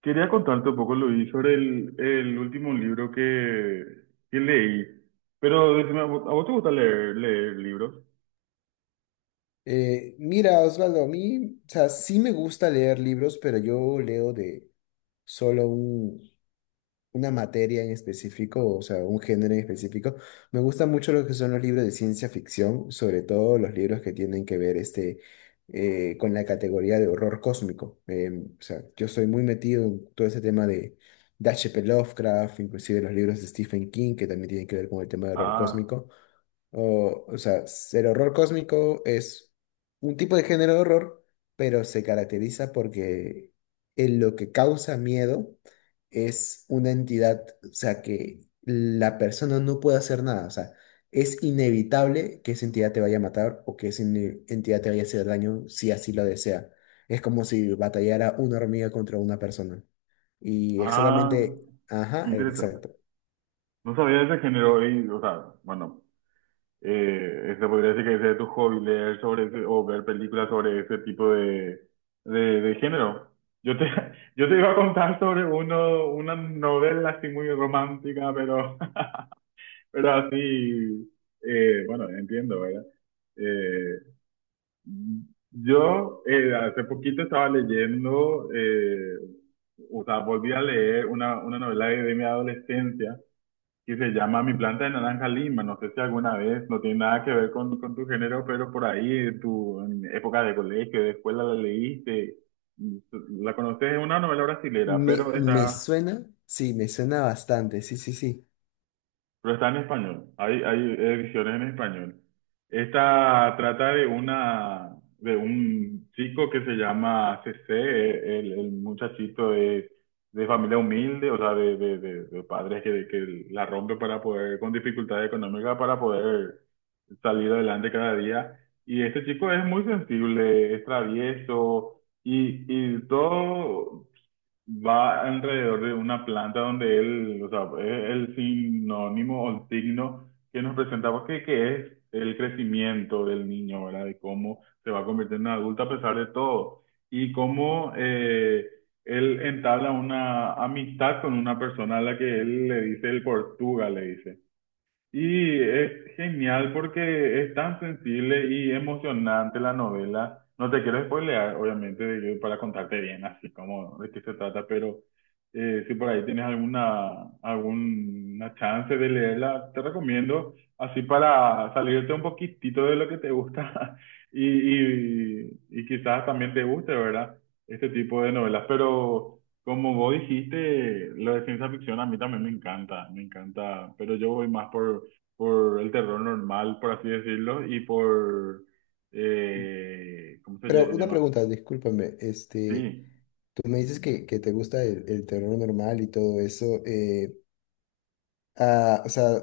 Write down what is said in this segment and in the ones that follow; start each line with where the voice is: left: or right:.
right: Quería contarte un poco, Luis, sobre el último libro que leí. Pero decime, ¿a vos te gusta leer, leer libros?
left: Mira, Osvaldo, a mí, o sea, sí me gusta leer libros, pero yo leo solo un- una materia en específico, o sea, un género en específico. Me gustan mucho lo que son los libros de ciencia ficción, sobre todo los libros que tienen que ver con la categoría de horror cósmico. O sea, yo soy muy metido en todo ese tema de H P. Lovecraft, inclusive los libros de Stephen King, que también tienen que ver con el tema de horror
right: Ah,
left: cósmico. O sea, el horror cósmico es un tipo de género de horror, pero se caracteriza porque en lo que causa miedo es una entidad, o sea, que la persona no puede hacer nada, o sea, es inevitable que esa entidad te vaya a matar o que entidad te vaya a hacer daño si así lo desea. Es como si batallara una hormiga contra una persona. Y
right: ah,
left: exactamente, ajá,
right: interesante.
left: exacto.
right: No sabía de ese género y, o sea, bueno, se podría decir que ese es tu hobby, leer sobre ese, o ver películas sobre ese tipo de, de género. Yo te, yo te iba a contar sobre uno, una novela así muy romántica, pero, pero así, bueno, entiendo, ¿verdad? Eh, Yo Hace poquito estaba leyendo, o sea, volví a leer una novela de mi adolescencia que se llama Mi planta de naranja lima. No sé si alguna vez, no tiene nada que ver con tu género, pero por ahí, tu, en época de colegio, de escuela, la leíste. La conoces, es una novela brasilera,
left: Me,
right: pero
left: me
right: está.
left: suena, sí, me suena bastante, sí, sí, sí.
right: Pero está en español, hay ediciones en español. Esta trata de una, de un chico que se llama CC, el muchachito de familia humilde, o sea, de padres que la rompe para poder, con dificultades económicas para poder salir adelante cada día. Y este chico es muy sensible, es travieso y todo, va alrededor de una planta donde él, o sea, es el sinónimo o el signo que nos presentaba que es el crecimiento del niño, ¿verdad? De cómo se va a convertir en adulto a pesar de todo. Y cómo él entabla una amistad con una persona a la que él le dice el Portuga, le dice. Y es genial porque es tan sensible y emocionante la novela. No te quiero spoilear, obviamente, para contarte bien así como de qué se trata, pero si por ahí tienes alguna, alguna chance de leerla, te recomiendo, así para salirte un poquitito de lo que te gusta y quizás también te guste, ¿verdad? Este tipo de novelas. Pero como vos dijiste, lo de ciencia ficción a mí también me encanta, pero yo voy más por el terror normal, por así decirlo, y por, ¿cómo
left: Pero una
right: llama?
left: pregunta, discúlpame, este,
right: Sí,
left: tú me dices que te gusta el terror normal y todo eso, o sea,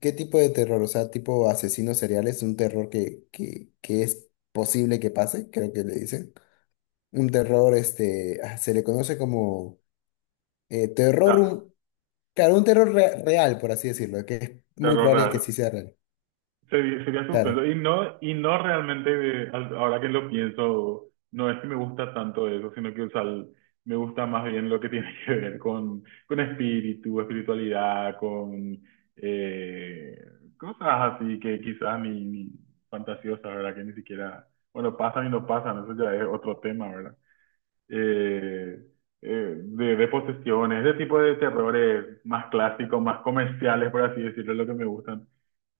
left: ¿qué tipo de terror? O sea, tipo asesinos seriales, un terror que es posible que pase, creo que le dicen. Un terror, se le conoce como
right: o
left: terror,
right: sea,
left: claro, un real, por así decirlo, que es muy
right: terror
left: probable que
right: real.
left: sí sea real,
right: Sería, sería suspenso.
left: claro.
right: Y no realmente, ahora que lo pienso, no es que me gusta tanto eso, sino que, o sea, me gusta más bien lo que tiene que ver con espíritu, espiritualidad, con eh, cosas así que quizás ni, ni fantasiosas, ¿verdad? Que ni siquiera, bueno, pasan y no pasan, eso ya es otro tema, ¿verdad? eh, de posesiones, ese tipo de terrores más clásicos, más comerciales, por así decirlo, es lo que me gustan.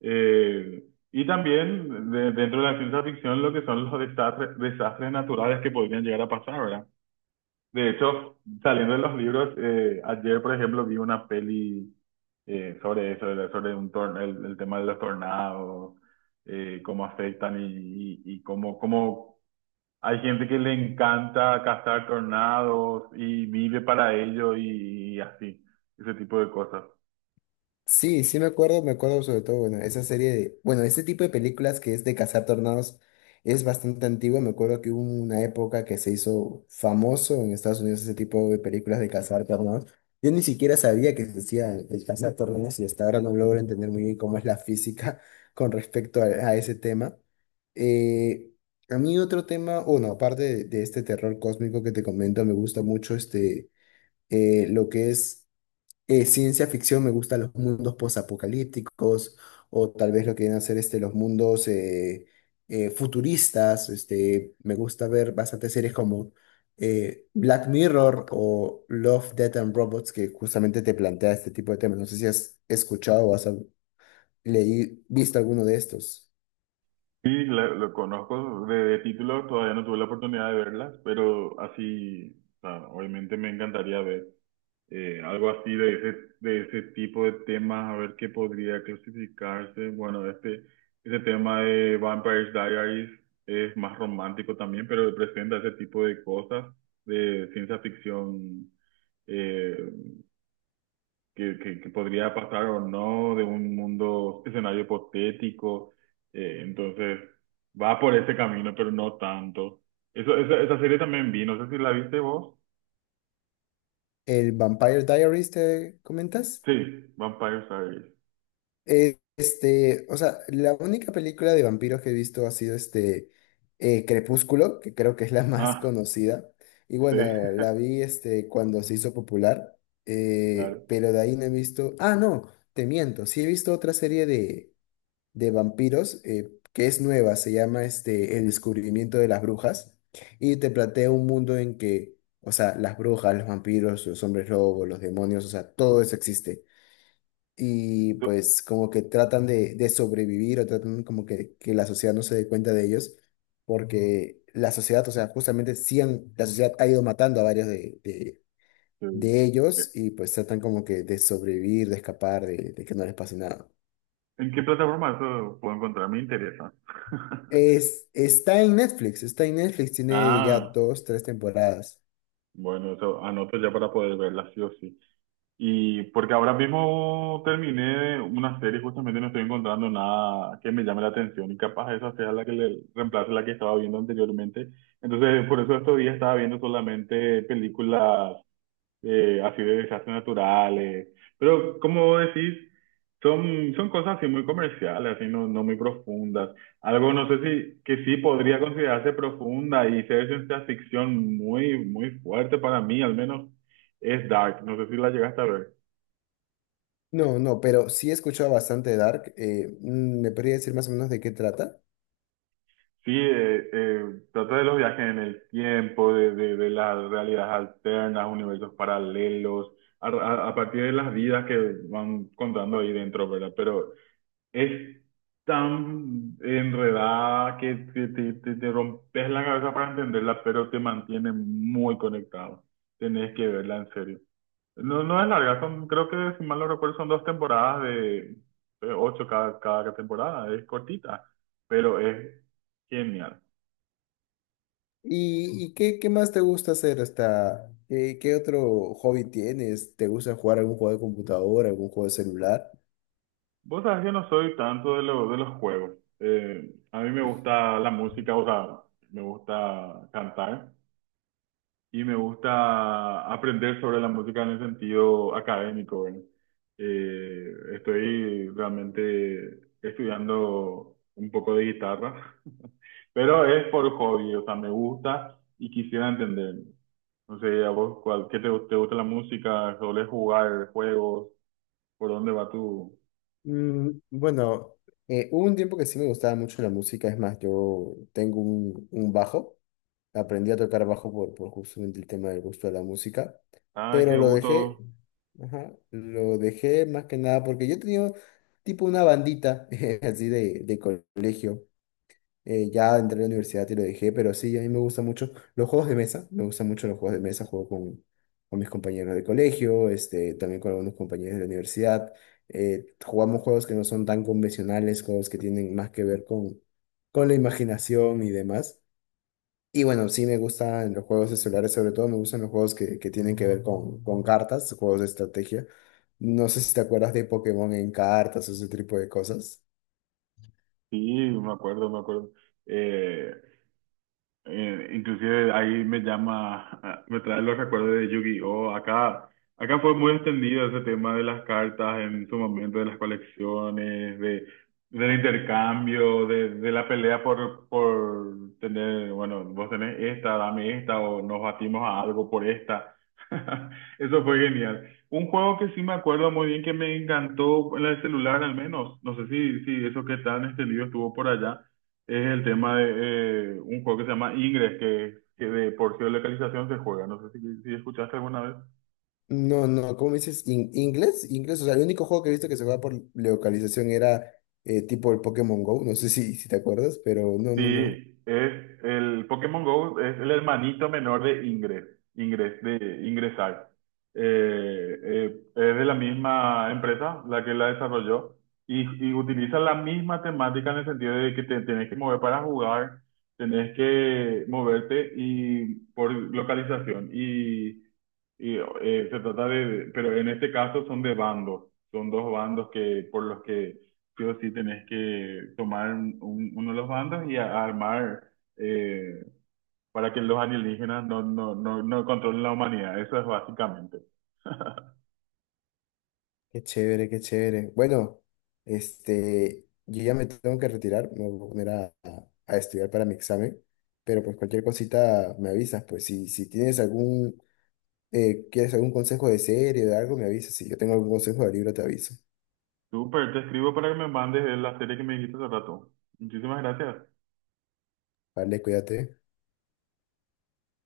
right: Eh, y también dentro de la ciencia ficción lo que son los desastres, desastres naturales que podrían llegar a pasar, ¿verdad? De hecho, saliendo de los libros, ayer, por ejemplo, vi una peli sobre eso, sobre sobre un el tema de los tornados, cómo afectan y cómo, cómo hay gente que le encanta cazar tornados y vive para ello y así, ese tipo de cosas.
left: Sí, sí me acuerdo sobre todo, bueno, esa serie de, bueno, ese tipo de películas que es de cazar tornados es bastante antigua, me acuerdo que hubo una época que se hizo famoso en Estados Unidos ese tipo de películas de cazar tornados. Yo ni siquiera sabía que se decía el cazar tornados y hasta ahora no logro entender muy bien cómo es la física con respecto a ese tema. Eh, a mí otro tema, bueno, aparte de este terror cósmico que te comento, me gusta mucho lo que es ciencia ficción, me gustan los mundos posapocalípticos o tal vez lo que vienen a ser este, los mundos futuristas. Este, me gusta ver bastantes series como Black Mirror o Love, Death and Robots que justamente te plantea este tipo de temas. No sé si has escuchado o has visto alguno de estos.
right: Sí, lo, conozco de título, todavía no tuve la oportunidad de verlas, pero así, o sea, obviamente me encantaría ver algo así de ese tipo de temas, a ver qué podría clasificarse. Bueno, este tema de Vampire Diaries es más romántico también, pero presenta ese tipo de cosas de ciencia ficción eh, que, que podría pasar o no, de un mundo, escenario hipotético. Entonces, va por ese camino, pero no tanto. Eso, esa serie también vi, no sé si la viste vos.
left: ¿El Vampire Diaries te comentas?
right: Sí, Vampire Diaries.
left: Este, o sea, la única película de vampiros que he visto ha sido Crepúsculo, que creo que es la más
right: Ah,
left: conocida. Y
right: sí,
left: bueno, la vi este cuando se hizo popular,
right: claro.
left: pero de ahí no he visto. Ah, no, te miento. Sí he visto otra serie de vampiros que es nueva, se llama este El descubrimiento de las brujas. Y te plantea un mundo en que, o sea, las brujas, los vampiros, los hombres lobos, los demonios, o sea, todo eso existe y
right: Do-
left: pues como que tratan de sobrevivir o tratan como que la sociedad no se dé cuenta de ellos, porque la sociedad, o sea, la sociedad ha ido matando a varios de, de,
right: sí.
left: de ellos y pues tratan como que de sobrevivir, de escapar, de que no les pase nada.
right: ¿En qué plataforma eso puedo encontrar? Me interesa.
left: Es, está en Netflix, tiene ya
right: Ah,
left: dos, tres temporadas.
right: bueno, eso anoto ya para poder verla, sí o sí. Y porque ahora mismo terminé una serie, justamente no estoy encontrando nada que me llame la atención y capaz esa sea la que le reemplace la que estaba viendo anteriormente. Entonces, por eso estos días estaba viendo solamente películas así de desastres naturales. Pero como decís, son, son cosas así muy comerciales, así no, no muy profundas. Algo, no sé si, que sí podría considerarse profunda y ser ciencia ficción muy, muy fuerte para mí, al menos, es Dark. No sé si la llegaste a ver.
left: No, no, pero sí he escuchado bastante de Dark. ¿Me podría decir más o menos de qué trata?
right: Sí, trata de los viajes en el tiempo, de las realidades alternas, universos paralelos, a partir de las vidas que van contando ahí dentro, ¿verdad? Pero es tan enredada que te, te rompes la cabeza para entenderla, pero te mantiene muy conectado. Tenés que verla en serio. No, no es larga, son, creo que si mal no recuerdo son dos temporadas de ocho cada, cada temporada, es cortita, pero es genial.
left: Y qué, qué más te gusta hacer hasta, qué, qué otro hobby tienes? ¿Te gusta jugar algún juego de computadora, algún juego de celular?
right: Vos sabés que no soy tanto de, de los juegos. A mí me gusta la música, o sea, me gusta cantar y me gusta aprender sobre la música en el sentido académico, ¿verdad? Estoy realmente estudiando un poco de guitarra, pero es por hobby, o sea, me gusta y quisiera entender. No sé, a vos, cuál, ¿qué te, te gusta la música? ¿Solés jugar juegos? ¿Por dónde va tu...?
left: Mm, bueno, hubo un tiempo que sí me gustaba mucho la música, es más, yo tengo un bajo, aprendí a tocar bajo por justamente el tema del gusto de la música,
right: Ay,
left: pero
right: qué
left: lo dejé,
right: gusto.
left: ajá, lo dejé más que nada porque yo tenía tipo una bandita así de colegio. Ya entré a la universidad y lo dejé, pero sí, a mí me gustan mucho los juegos de mesa. Me gustan mucho los juegos de mesa. Juego con mis compañeros de colegio, este, también con algunos compañeros de la universidad. Jugamos juegos que no son tan convencionales, juegos que tienen más que ver con la imaginación y demás. Y bueno, sí me gustan los juegos de celulares, sobre todo me gustan los juegos que tienen que ver con cartas, juegos de estrategia. No sé si te acuerdas de Pokémon en cartas o ese tipo de cosas.
right: Sí, me acuerdo, me acuerdo. Eh, inclusive ahí me llama, ah, me trae los recuerdos de Yu-Gi-Oh! Acá, acá fue muy extendido ese tema de las cartas en su momento, de las colecciones, de, del intercambio, de la pelea por tener, bueno, vos tenés esta, dame esta, o nos batimos a algo por esta. Eso fue genial. Un juego que sí me acuerdo muy bien que me encantó en el celular al menos. No sé si, si eso que tan extendido estuvo por allá es el tema de un juego que se llama Ingress, que de por sí de localización se juega. No sé si, si escuchaste alguna vez.
left: No, no, ¿cómo me dices? ¿In- Inglés? Inglés, o sea, el único juego que he visto que se jugaba por localización era tipo el Pokémon Go, no sé si, si te acuerdas, pero no, no, no.
right: Sí, es el Pokémon Go es el hermanito menor de Ingress, Ingress de Ingresar. Es de la misma empresa la que la desarrolló y utiliza la misma temática en el sentido de que te tenés que mover para jugar, tenés que moverte y por localización y se trata de, pero en este caso son de bandos, son dos bandos que por los que sí o sí tenés que tomar un- uno de los bandos y armar eh, para que los alienígenas no, no, no, no controlen la humanidad. Eso es básicamente.
left: Qué chévere, qué chévere. Bueno, este, yo ya me tengo que retirar, me voy a poner a, a estudiar para mi examen, pero pues cualquier cosita me avisas, pues si, si tienes algún, quieres algún consejo de serie o de algo, me avisas, si yo tengo algún consejo de libro te aviso.
right: Súper, te escribo para que me mandes la serie que me dijiste hace rato. Muchísimas gracias.
left: Vale, cuídate.